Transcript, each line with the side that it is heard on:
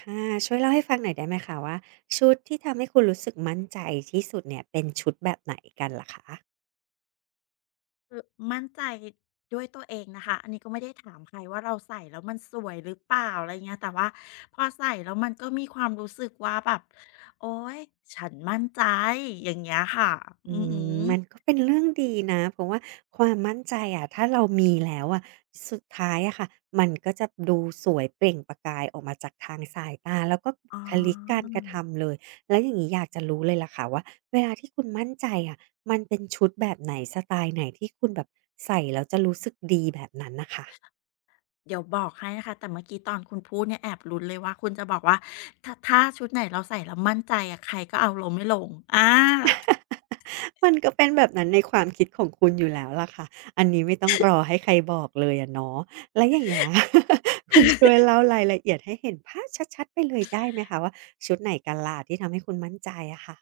right: ค่ะช่วยเล่าให้ฟังหน่อยได้ไหมคะว่าชุดที่ทำให้คุณรู้สึกมั่นใจที่สุดเนี่ยเป็นชุดแบบไหนกันล่ะคะ
left: คือมั่นใจด้วยตัวเองนะคะอันนี้ก็ไม่ได้ถามใครว่าเราใส่แล้วมันสวยหรือเปล่าอะไรเงี้ยแต่ว่าพอใส่แล้วมันก็มีความรู้สึกว่าแบบโอ๊ยฉันมั่นใจอย่างเงี้ยค่ะ
right: อื
left: อือหื
right: ม
left: อ
right: มันก็เป็นเรื่องดีนะเพราะว่าความมั่นใจอะถ้าเรามีแล้วอะสุดท้ายอะค่ะมันก็จะดูสวยเปล่งประกายออกมาจากทางสายตาแล้วก็บุ
left: อ๋
right: คลิกการ
left: อ
right: กระทำเลยแล้วอย่างงี้อยากจะรู้เลยล่ะค่ะว่าเวลาที่คุณมั่นใจอะมันเป็นชุดแบบไหนสไตล์ไหนที่คุณแบบใส่แล้วจะรู้สึกดีแบบนั้นน่ะค่ะ
left: เดี๋ยวบอกให้นะคะแต่เมื่อกี้ตอนคุณพูดเนี่ยแอบลุ้นเลยว่าคุณจะบอกว่าถ้าชุดไหนเราใส่แล้วมั่นใจอะใครก็เอาลงไม่ลงอา
right: มันก็เป็นแบบนั้นในความคิดของคุณอยู่แล้วล่ะค่ะ อันนี้ไม่ต้องรอให้ใครบอกเลยอะเนาะแล้วอย่างเงี้ย คุณช่วยเล่ารายละเอียดให้เห็นภาพชัดๆไปเลยได้ไหมคะว่าชุดไหนกันล่ะที่ทำให้คุณมั่นใจอะค่ะ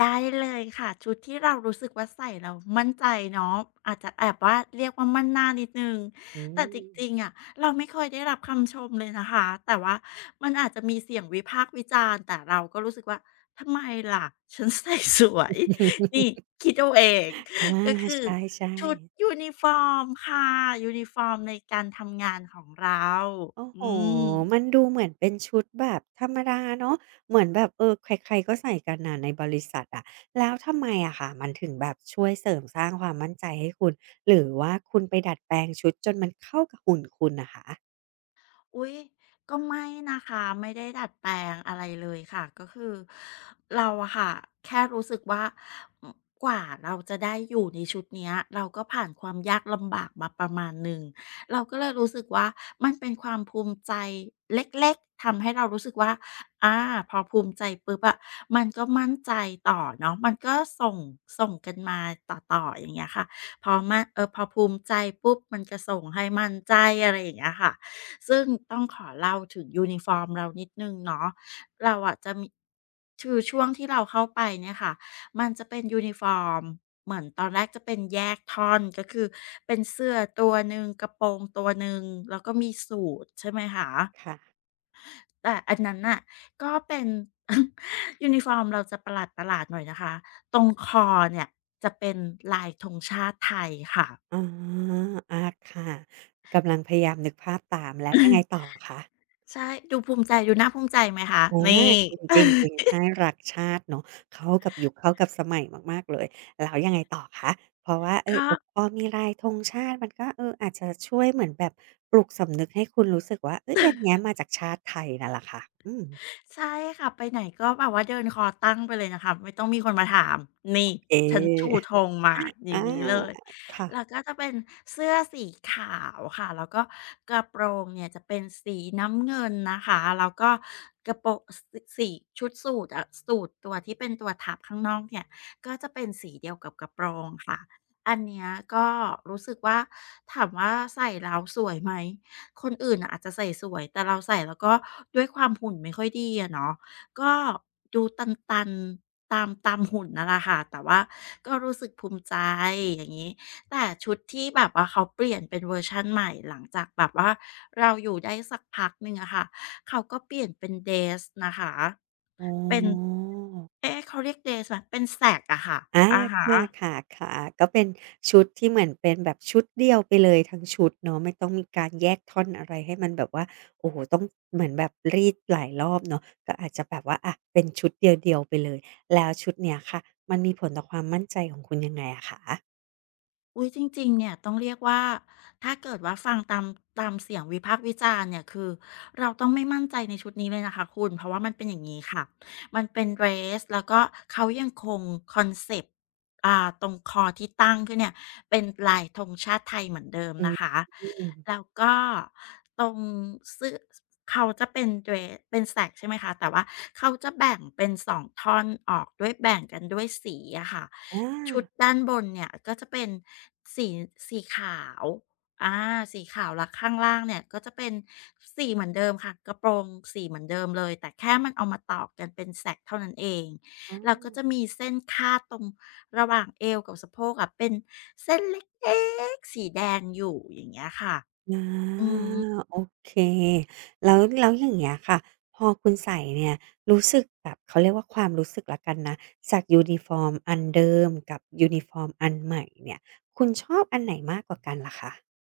left: ได้เลยค่ะชุดที่เรารู้สึกว่าใส่เรามั่นใจเนาะอาจจะแอบว่าเรียกว่ามั่นหน้านิดนึง
right: อื
left: แต่จ
right: ม
left: ริงๆอะเราไม่ค่อยได้รับคำชมเลยนะคะแต่ว่ามันอาจจะมีเสียงวิพากษ์วิจารณ์แต่เราก็รู้สึกว่าทำไมล่ะฉันใส่สวย นี่คิดเอาเอง
right: อา
left: ก็คื
right: ใ
left: อ
right: ช่
left: ชุด
right: ๆ
left: ยูนิฟอร์มค่ะยูนิฟอร์มในการทำงานของเรา
right: โอ้โห
left: อืม
right: มันดูเหมือนเป็นชุดแบบธรรมดาเนาะเหมือนแบบเออใครๆก็ใส่กันน่ะในบริษัทอะแล้วทำไมอะค่ะ มันถึงแบบช่วยเสริมสร้างความมั่นใจให้คุณ หรือว่าคุณไปดัดแปลงชุดจนมันเข้ากับหุ่นคุณน่ะคะ
left: อุ๊ยก็ไม่นะคะไม่ได้ดัดแปลงอะไรเลยค่ะก็คือเราอะค่ะแค่รู้สึกว่ากว่าเราจะได้อยู่ในชุดเนี้ยเราก็ผ่านความยากลำบากมาประมาณหนึ่งเราก็เลยรู้สึกว่ามันเป็นความภูมิใจเล็กๆทำให้เรารู้สึกว่าอาพอภูมิใจปุ๊บอะมันก็มั่นใจต่อเนาะมันก็ส่งส่งกันมาต่อๆอย่างเงี้ยค่ะพอมั่นเออพอภูมิใจปุ๊บมันก็ส่งให้มั่นใจอะไรอย่างเงี้ยค่ะ ซึ่งต้องขอเล่าถึงยูนิฟอร์มเรานิดหนึ่งเนาะเราอะจะมีคือช่วงที่เราเข้าไปเนี่ยค่ะมันจะเป็นยูนิฟอร์มเหมือนตอนแรกจะเป็นแยกท่อนก็คือเป็นเสื้อตัวหนึ่งกระโปรงตัวหนึ่งแล้วก็มีสูทใช่ไหมคะ
right: ค่ะ
left: แต่อันนั้นน่ะ ก็เป็น ยูนิฟอร์มเราจะประหลาดประหลาดหน่อยนะคะตรงคอเนี่ยจะเป็นลายธงชาติไทยค่ะ
right: อ๋ออาค่ะ กำลังพยายามนึกภาพตามแล้วยังไงต่อ คะ
left: ใช่ดูภูมิใจดูน่าภูมิใจไหมคะ
right: อ
left: นี่
right: าจริงจริงจริงใช่รักชาติเนาะเข้ากับยุคเข้ากับสมัยมากๆเลยแล้วยังไงต่อคะเพราะว่า เออ
left: ก็
right: แบบพอมีลายธงชาติมันก็เอออาจจะช่วยเหมือนแบบปลุกสำนึกให้คุณรู้สึกว่าเฮ้ยอันเนี้ยมาจากชาติไทยนั่นแหละค่ะอืม
left: ใช่ค่ะไปไหนก็แบบว่าเดินคอตั้งไปเลยนะคะไม่ต้องมีคนมาถามนี่
right: เ
left: ฉันชู
right: อ
left: ธงมาอย่าง
right: อา
left: นี้เลยแล้ว
right: ค่ะ
left: ก็จะเป็นเสื้อสีขาวค่ะแล้วก็กระโปรงเนี่ยจะเป็นสีน้ำเงินนะคะแล้วก็กระโปรงสสีชุดสูทอะสูทตัวที่เป็นตัวทับข้างนอกเนี่ยก็จะเป็นสีเดียวกับกระโปรงค่ะอันเนี้ยก็รู้สึกว่าถามว่าใส่แล้วสวยไหม คนอื่นน่ะอาจจะใส่สวยแต่เราใส่แล้วก็ด้วยความหุ่นไม่ค่อยดีอะเนาะก็ดูตันๆตามหุ่นนั่นแหละค่ะแต่ว่าก็รู้สึกภูมิใจอย่างงี้แต่ชุดที่แบบว่าเขาเปลี่ยนเป็นเวอร์ชันใหม่หลังจากแบบว่าเราอยู่ได้สักพักหนึ่งอะค่ะเขาก็เปลี่ยนเป็นเดรสนะคะ
right: อ๋อ
left: เป็นเอ๊ะเขาเรียกเดรสไหมเป็นแสกอะค่ะ
right: อา
left: อะฮะ
right: ค่ะๆๆก็เป็นชุดที่เหมือนเป็นแบบชุดเดียวไปเลยทั้งชุดเนาะไม่ต้องมีการแยกท่อนอะไรให้มันแบบว่าโอ้โฮต้องเหมือนแบบรีดหลายรอบเนาะก็อาจจะแบบว่าอะเป็นชุดเดียวๆไปเลยแล้วชุดเนี้ยค่ะมันมีผลต่อความมั่นใจของคุณยังไงอะคะ
left: อุ๊ยจริงๆเนี่ยต้องเรียกว่าถ้าเกิดว่าฟังตามเสียงวิพากษ์วิจารณ์เนี่ยคือเราต้องไม่มั่นใจในชุดนี้เลยนะคะคุณเพราะว่ามันเป็นอย่างงี้ค่ะมันเป็นเดรสแล้วก็เขายังคงคอนเซปต์ตรงคอที่ตั้งขึ้นเนี่ยเป็นลายธงชาติไทยเหมือนเดิม
right: อ
left: นะคะ
right: ืม
left: แล้วก็ตรงเสื้อเขาจะเป็นเดรสเป็น Sack ใช่ไหมคะแต่ว่าเขาจะแบ่งเป็นสองท่อนออกด้วยแบ่งกันด้วยสีอะค่ะ
right: อา
left: ชุดด้านบนเนี่ยก็จะเป็นสีสีขาวอาสีขาวแล้วข้างล่างเนี่ยก็จะเป็นสีเหมือนเดิมค่ะกระโปรงสีเหมือนเดิมเลยแต่แค่มันเอามาต่อกันเป็นแสกเท่านั้นเอง
right: อ๋อ
left: แล้วก็จะมีเส้นคาดตรงระหว่างเอวกับสะโพกอะเป็นเส้นเล็กๆสีแดงอยู่อย่างเงี้ยค่ะ
right: อ
left: อื
right: า
left: ม
right: โอเคแล้วอย่างเงี้ยค่ะพอคุณใส่เนี่ยรู้สึกแบบเขาเรียกว่าความรู้สึกแล้วกันนะจากยูนิฟอร์มอันเดิมกับยูนิฟอร์มอันใหม่เนี่ยคุณชอบอันไหนมากกว่ากันล่ะคะ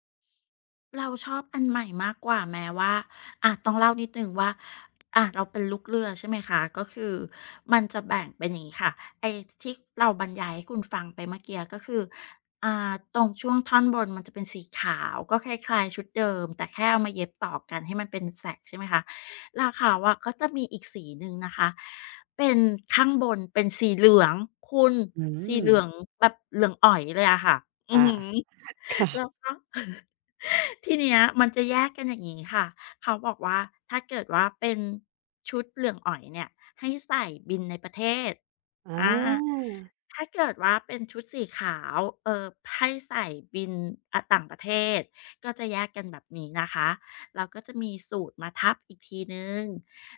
left: เราชอบอันใหม่มากกว่าแม้ว่าอะต้องเล่านิดหนึ่งว่าอะเราเป็นลูกเรือใช่ไหมคะ ก็คือมันจะแบ่งเป็นอย่างงี้ค่ะ ไอ้ที่เราบรรยายให้คุณฟังไปเมื่อกี้ก็คือตรงช่วงท่อนบนมันจะเป็นสีขาว ก็คล้ายๆชุดเดิมแต่แค่เอามาเย็บต่อกันให้มันเป็น sack ใช่ไหมคะแล้วเขาอะก็จะมีอีกสีหนึ่งนะคะเป็นข้างบนเป็นสีเหลืองคุณ
right: อื
left: สี
right: ม
left: เหลืองแบบเหลืองอ๋อยเลยอะค่ะอือ
right: ค่ะ
left: ฮึ
right: ค่ะ
left: แล้วก็ ทีเนี้ยมันจะแยกกันอย่างนี้ค่ะเขาบอกว่าถ้าเกิดว่าเป็นชุดเหลืองอ๋อยเนี่ยให้ใส่บินในประเทศ
right: อา
left: อาถ้าเกิดว่าเป็นชุดสีขาวเออให้ใส่บินต่างประเทศก็จะแยกกันแบบนี้นะคะเราก็จะมีสูตรมาทับอีกทีหนึ่ง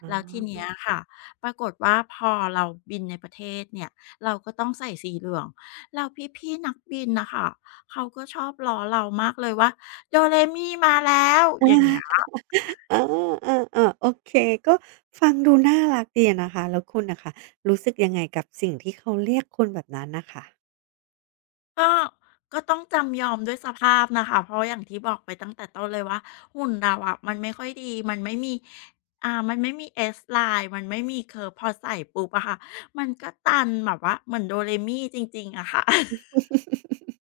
right: อ๋
left: แล้วทีเนี้
right: อ
left: ยค่ะปรากฏว่าพอเราบินในประเทศเนี่ยเราก็ต้องใส่สีเหลืองเราพี่ๆนักบินนะคะ เขาก็ชอบล้อเรามากเลยว่าโดเรมิมาแล้วอย่างเงี้ย
right: เอาเออๆๆโอเคก็ฟังดูน่ารักดีอะนะคะแล้วคุณน่ะค่ะรู้สึกยังไงกับสิ่งที่เขาเรียกคุณแบบนั้นน่ะค่ะ
left: ก็ก็ต้องจำยอมด้วยสภาพนะคะเพราะอย่างที่บอกไปตั้งแต่ต้นเลยว่าหุ่นเราอะมันไม่ค่อยดีมันไม่มีมันไม่มี S line มันไม่มี curve พอใส่ปุ๊บอะค่ะมันก็ตันแบบว่าเหมือนโดเรมิจริงๆอะค่ะ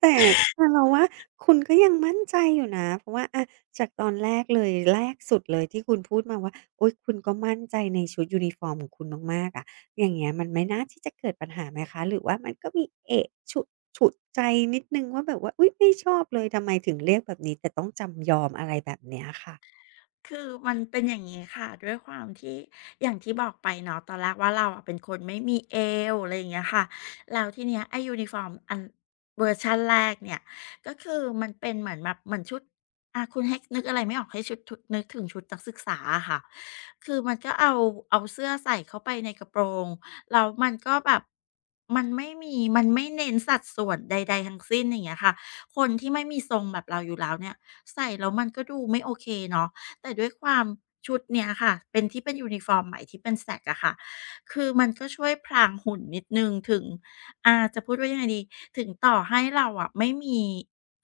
right: แต่แต่เราว่าคุณก็ยังมั่นใจอยู่นะเพราะว่าอะจากตอนแรกเลยแรกสุดเลยที่คุณพูดมาว่าโอ๊ยคุณก็มั่นใจในชุดยูนิฟอร์มของคุณมากๆอะอย่างเงี้ยมันไม่น่าที่จะเกิดปัญหาไหมคะหรือว่ามันก็มีเอะฉุกใจนิดหนึ่งว่าแบบว่าอุ๊ยไม่ชอบเลยทำไมถึงเรียกแบบนี้แต่ต้องจำยอมอะไรแบบเนี้ยค่ะ
left: คือมันเป็นอย่างนี้ค่ะด้วยความที่อย่างที่บอกไปเนาะตอนแรกว่าเราอะเป็นคนไม่มีเอวอะไรอย่างเงี้ยค่ะแล้วทีเนี้ยไอ้ยูนิฟอร์มอันเวอร์ชันแรกเนี่ยก็คือมันเป็นเหมือนแบบเหมือนชุดคุณให้นึกอะไรไม่ออกให้ชุดนึกถึงชุดนักศึกษาอะค่ะคือมันก็เอาเสื้อใส่เข้าไปในกระโปรงแล้วมันก็แบบมันไม่เน้นสัดส่วนใดๆทั้งสิ้นอย่างเงี้ยค่ะคนที่ไม่มีทรงแบบเราอยู่แล้วเนี่ยใส่แล้วมันก็ดูไม่โอเคเนาะ แต่ด้วยความชุดเนี้ยค่ะเป็นที่เป็นยูนิฟอร์มใหม่ที่เป็นแสกอะค่ะคือมันก็ช่วยพรางหุ่นนิดหนึ่งถึงจะพูดว่ายังไงดีถึงต่อให้เราอะไม่มี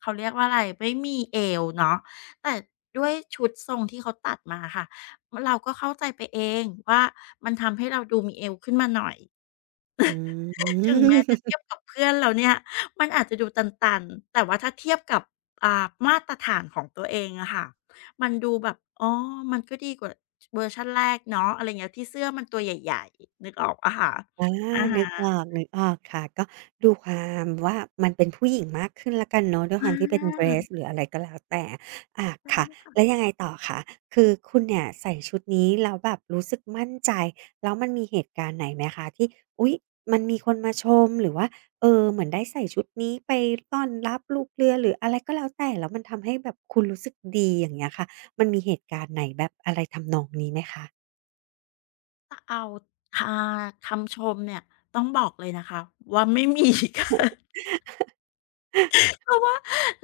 left: เขาเรียกว่าอะไรไม่มีเอวเนาะแต่ด้วยชุดทรงที่เขาตัดมาอะค่ะเราก็เข้าใจไปเองว่ามันทำให้เราดูมีเอวขึ้นมาหน่อย
right: อื
left: ถึงแม้จะ
right: ม
left: เทียบกับเพื่อนแล้วเนี่ยมันอาจจะดูตันๆแต่ว่าถ้าเทียบกับมาตรฐานของตัวเองอะค่ะมันดูแบบอ๋อมันก็ดีกว่าชเวอร์ชันแรกเนาะอะไรเงี้ยที่เสื้อมันตัวใหญ่ๆนึกออกเปล่าคะ
right: อา
left: อะ
right: นึก
left: ฮะ
right: ออกนึกออกค่ะก็ดูความว่ามันเป็นผู้หญิงมากขึ้นแล้วกันเนาะด้วย
left: อ
right: ความที่เป็นเดร
left: า
right: สหรืออะไรก็แล้วแต่อา
left: ใช่
right: ค่ะ
left: ค่ะ
right: แล้วยังไงต่อคะคือคุณเนี่ยใส่ชุดนี้แล้วแบบรู้สึกมั่นใจแล้วมันมีเหตุการณ์ไหนไหมคะที่อุ๊ยมันมีคนมาชมหรือว่าเออเหมือนได้ใส่ชุดนี้ไปต้อนรับลูกเรือหรืออะไรก็แล้วแต่แล้วมันทำให้แบบคุณรู้สึกดีอย่างเงี้ยค่ะมันมีเหตุการณ์ไหนแบบอะไรทำนองนี้ไหมคะ
left: ถ้าเอาอ่าคำชมเนี่ยต้องบอกเลยนะคะว่าไม่มี ค่ะ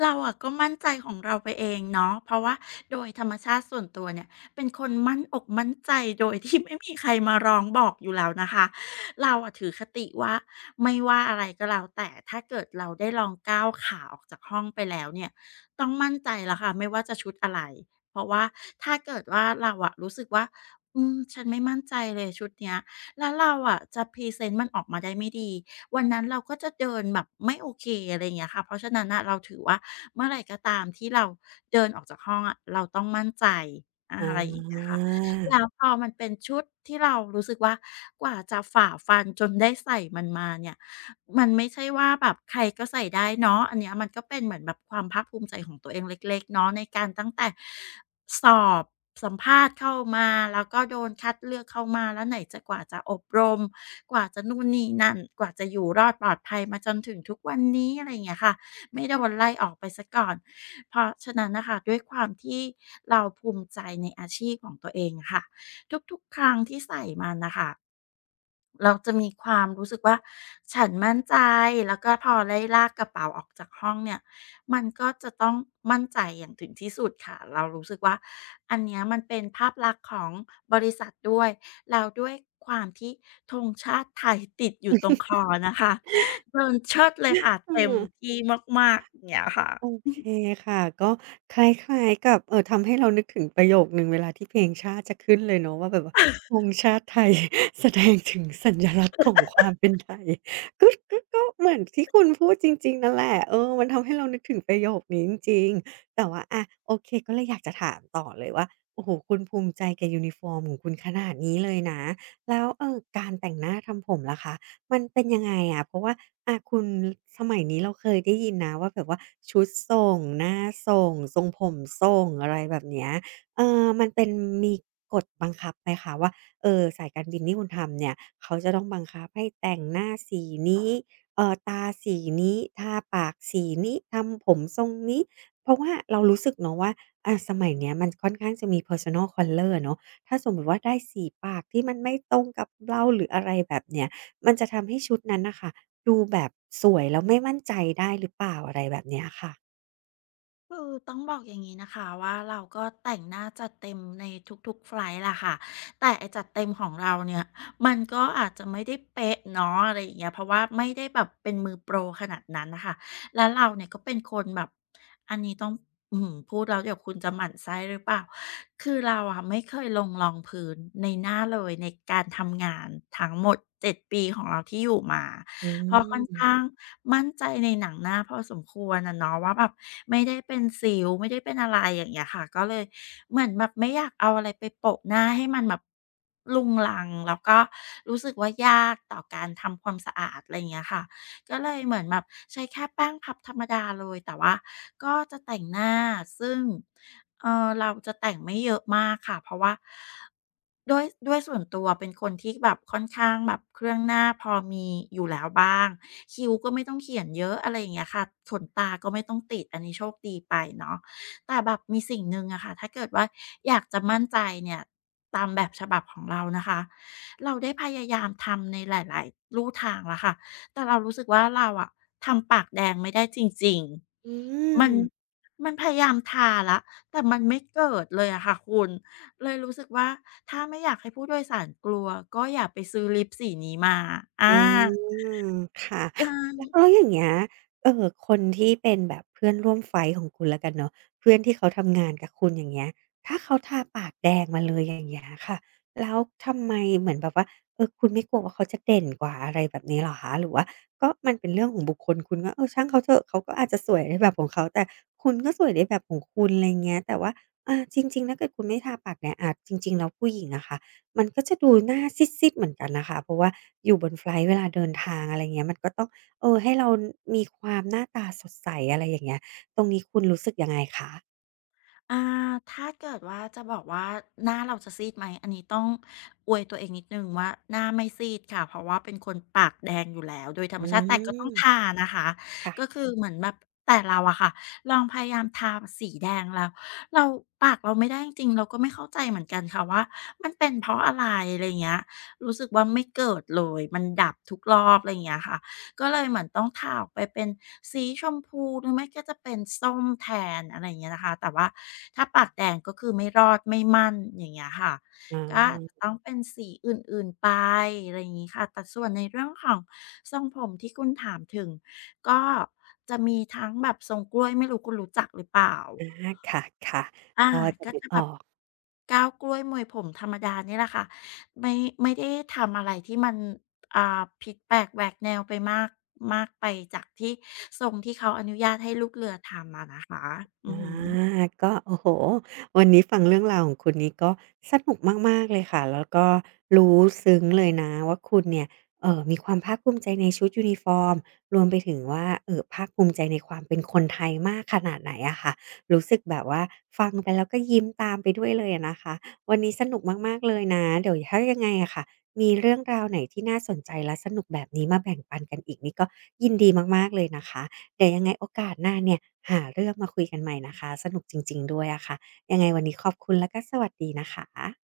left: เราอะก็มั่นใจของเราไปเองเนาะเพราะว่าโดยธรรมชาติส่วนตัวเนี่ยเป็นคนมั่นอกมั่นใจโดยที่ไม่มีใครมาร้องบอกอยู่แล้วนะคะเราอะถือคติว่าไม่ว่าอะไรก็แล้วแต่ถ้าเกิดเราได้ลองก้าวขาออกจากห้องไปแล้วเนี่ยต้องมั่นใจแล้วค่ะไม่ว่าจะชุดอะไรเพราะว่าถ้าเกิดว่าเราอะรู้สึกว่าอืมฉันไม่มั่นใจเลยชุดเนี้ยแล้วเราอะจะพรีเซนต์มันออกมาได้ไม่ดี วันนั้นเราก็จะเดินแบบไม่โอเคอะไรอย่างเงี้ยค่ะเพราะฉะนั้นน่ะเราถือว่าเมื่อไหรก็ตามที่เราเดินออกจากห้องอะเราต้องมั่นใจ
right: อา
left: อะไรอย่างเงี้ยค่ะแล้วพอมันเป็นชุดที่เรารู้สึกว่ากว่าจะฝ่าฟันจนได้ใส่มันมาเนี่ย มันไม่ใช่ว่าแบบใครก็ใส่ได้เนาะอันเนี้ยมันก็เป็นเหมือนแบบความภาคภูมิใจของตัวเองเล็กๆเนาะในการตั้งแต่สอบสัมภาษณ์เข้ามาแล้วก็โดนคัดเลือกเข้ามาแล้วไหนจะกว่าจะอบรมกว่าจะนู่นนี่นั่นกว่าจะอยู่รอดปลอดภัยมาจนถึงทุกวันนี้อะไรอย่างเงี้ยค่ะไม่โดนไล่ออกไปเสียก่อนเพราะฉะนั้นน่ะค่ะด้วยความที่เราภูมิใจในอาชีพของตัวเองอะค่ะทุกๆครั้งที่ใส่มันน่ะค่ะ เราจะมีความรู้สึกว่าฉันมั่นใจแล้วก็พอได้ลากกระเป๋าออกจากห้องเนี่ยมันก็จะต้องมั่นใจอย่างถึงที่สุดค่ะเรารู้สึกว่าอันเนี้ยมันเป็นภาพลักษณ์ของบริษัทด้วยแล้วด้วยความที่ธงชาติไทยติดอยู่ตรงคอนะคะเดินเชิดเลยค่ะ
right: เอ
left: เต็ม
right: อ
left: ที่มากๆอย่างเงี้ยค่ะ
right: โอเคค่ะก็คล้ายๆกับเอ่อทำให้เรานึกถึงประโยคหนึ่งเวลาที่เพลงชาติจะขึ้นเลยเนาะว่าแบบว่าธงชาติไทย แสดงถึงสัญลักษณ์ของความเป็นไทย ก็เหมือนที่คุณพูดจริงๆนั่นแหละเออมันทำให้เรานึกถึงประโยคนี้จริงๆแต่ว่าอะโอเคก็เลยอยากจะถามต่อเลยว่าโอ้โฮคุณภูมิใจกับยูนิฟอร์มของคุณขนาดนี้เลยนะแล้วการแต่งหน้าทำผมล่ะคะ มันเป็นยังไงอะเพราะว่าอาคุณสมัยนี้เราเคยได้ยินนะว่าแบบว่าชุดส่งหน้าส่งทรงผมส่งอะไรแบบเนี้ยมันเป็นมีกฎบังคับไหมคะว่า สายการบินที่คุณทำเนี่ยเขาจะต้องบังคับให้แต่งหน้าสีนี้ตาสีนี้ทาปากสีนี้ทำผมทรงนี้เพราะว่าเรารู้สึกเนาะว่าอาสมัยเนี้ยมันค่อนข้างจะมี Personal Color อะเนาะถ้าสมมุติว่าได้สีปากที่มันไม่ตรงกับเราหรืออะไรแบบเนี้ย มันจะทำให้ชุดนั้นน่ะค่ะดูแบบสวยแล้วไม่มั่นใจได้หรือเปล่าอะไรแบบเนี้ยค่ะ
left: คือต้องบอกอย่างนี้นะคะว่าเราก็แต่งหน้าจัดเต็มในทุกๆไฟล์ล่ะค่ะแต่ไอจัดเต็มของเราเนี่ยมันก็อาจจะไม่ได้เป๊ะเนาะอะไรอย่างเงี้ยเพราะว่าไม่ได้แบบเป็นมือโปรขนาดนั้นนะคะแล้วเราเนี่ยก็เป็นคนแบบอันนี้ต้องอือหือพูดแล้วเดี๋ยวคุณจะหมั่นไส้หรือเปล่าคือเราอะไม่เคยลงรองพื้นในหน้าเลยในการทำงานทั้งหมด7 ปีของเราที่อยู่มา
right: อื
left: เพราะค่อนข้าง
right: ม
left: มั่นใจในหนังหน้าพอสมควรอะเนาะว่าแบบไม่ได้เป็นสิวไม่ได้เป็นอะไรอย่างเงี้ยค่ะก็เลยเหมือนแบบไม่อยากเอาอะไรไปโปะหน้าให้มันแบบรุงรังแล้วก็รู้สึกว่ายากต่อการทำความสะอาดอะไรอย่างเงี้ยค่ะ ก็เลยเหมือนแบบใช้แค่แป้งพับธรรมดาเลยแต่ว่าก็จะแต่งหน้าซึ่งเราจะแต่งไม่เยอะมากค่ะเพราะว่าด้วยส่วนตัวเป็นคนที่แบบค่อนข้างแบบเครื่องหน้าพอมีอยู่แล้วบ้างคิ้วก็ไม่ต้องเขียนเยอะอะไรอย่างเงี้ยค่ะขนตาก็ไม่ต้องติดอันนี้โชคดีไปเนาะแต่แบบมีสิ่งหนึ่งอะค่ะถ้าเกิดว่าอยากจะมั่นใจเนี่ยตามแบบฉบับของเรานะคะเราได้พยายามทำในหลายๆลู่ทางแล้วค่ะ แต่เรารู้สึกว่าเราอะทำปากแดงไม่ได้จริง
right: อื
left: ๆมัน
right: ม
left: มันพยายามทาแล้วแต่มันไม่เกิดเลยอะค่ะคุณเลยรู้สึกว่าถ้าไม่อยากให้ผู้โดยสารกลัวก็อย่าไปซื้อลิปสีนี้มาอา
right: อืมค่ะ
left: ใช่
right: แล้วอย่างเงี้ยคนที่เป็นแบบเพื่อนร่วมไฟต์ของคุณแล้วกันเนาะเพื่อนที่เขาทำงานกับคุณอย่างเงี้ยถ้าเขาทาปากแดงมาเลยอย่างเงี้ยค่ะแล้วทำไมเหมือนแบบว่าเออคุณไม่กลัวว่าเขาจะเด่นกว่าอะไรแบบนี้เหรอคะหรือว่าก็มันเป็นเรื่องของบุคคลคุณก็เออช่างเขาเถอะเขาก็อาจจะสวยในแบบของเขาแต่คุณก็สวยในแบบของคุณไรเงี้ยแต่ว่าอาจริงๆถ้าเกิดคุณไม่ทาปากแดงอาจริงๆแล้วผู้หญิงอะค่ะ มันก็จะดูหน้าซีดๆเหมือนกันนะคะเพราะว่าอยู่บนไฟลท์เวลาเดินทางอะไรเงี้ยมันก็ต้องเออให้เรามีความหน้าตาสดใสอะไรอย่างเงี้ยตรงนี้คุณรู้สึกยังไงคะ
left: อ่าถ้าเกิดว่าจะบอกว่าหน้าเราจะซีดไหม อันนี้ต้องอวยตัวเองนิดหนึ่งว่าหน้าไม่ซีดค่ะ เพราะว่าเป็นคนปากแดงอยู่แล้วโดยธรร
right: อื
left: มชาติแต่ก็ต้อง
right: ม
left: ทานะคะ ก็
right: ค่ะ
left: คือเหมือนแบบแต่เราอะค่ะลองพยายามทาสีแดงแล้วเราปากเราไม่ได้จริงๆเราก็ไม่เข้าใจเหมือนกันค่ะว่ามันเป็นเพราะอะไรอะไรยเงี้ยรู้สึกว่าไม่เกิดเลยมันดับทุกรอบอะไรเงี้ยค่ะ ก็เลยเหมือนต้องทาออกไปเป็นสีชมพูหรือไม่ก็จะเป็นส้มแทนอะไรอย่างเงี้ยนะคะแต่ว่าถ้าปากแดงก็คือไม่รอดไม่มั่นอย่างเงี้ยค่ะ
right: อ๋อ
left: ก็อาจจะต้องเป็นสีอื่นๆไปอะไรอย่างงี้ค่ะแต่ส่วนในเรื่องของทรงผมที่คุณถามถึงก็จะมีทั้งแบบทรงกล้วยไม่รู้คุณรู้จักหรือเปล่า
right: อาค่ะ
left: อา
right: ๆพอจะ
left: ก็
right: นึก
left: จะ
right: อ
left: แบ
right: อ
left: บ
right: ก
left: ก้าวกล้วยมวยผมธรรมดานี่แหละค่ะไม่ไม่ได้ทำอะไรที่มันอ่าผิดแปลกแหวกแนวไปมากมากไปจากที่ทรงที่เขาอนุญาตให้ลูกเรือทำอะนะคะอือ
right: อา
left: หื
right: ก็โอ้โฮวันนี้ฟังเรื่องราวของคุณนี้ก็สนุกมากๆเลยค่ะแล้วก็รู้ซึ้งเลยนะว่าคุณเนี่ยมีความภาคภูมิใจในชุดยูนิฟอร์มรวมไปถึงว่าภาคภูมิใจในความเป็นคนไทยมากขนาดไหนอะค่ะรู้สึกแบบว่าฟังไปแล้วก็ยิ้มตามไปด้วยเลยอะนะคะวันนี้สนุกมากๆเลยนะเดี๋ยวถ้ายังไงอะค่ะมีเรื่องราวไหนที่น่าสนใจและสนุกแบบนี้มาแบ่งปันกันอีกนี่ก็ยินดีมากๆเลยนะคะ เดี๋ยวยังไงโอกาสหน้าเนี่ยหาเรื่องมาคุยกันใหม่นะคะสนุกจริงๆด้วยอะค่ะยังไงวันนี้ขอบคุณแล้วก็สวัสดีนะคะ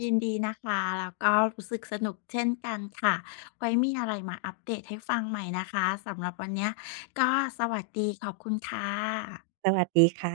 left: อยินดีนะคะแล้วก็รู้สึกสนุกเช่นกันค่ะไว้มีอะไรมาอัปเดตให้ฟังใหม่นะคะสำหรับวันเนี้ยก็สวัสดีขอบคุณค่ะ
right: สวัสดีค่ะ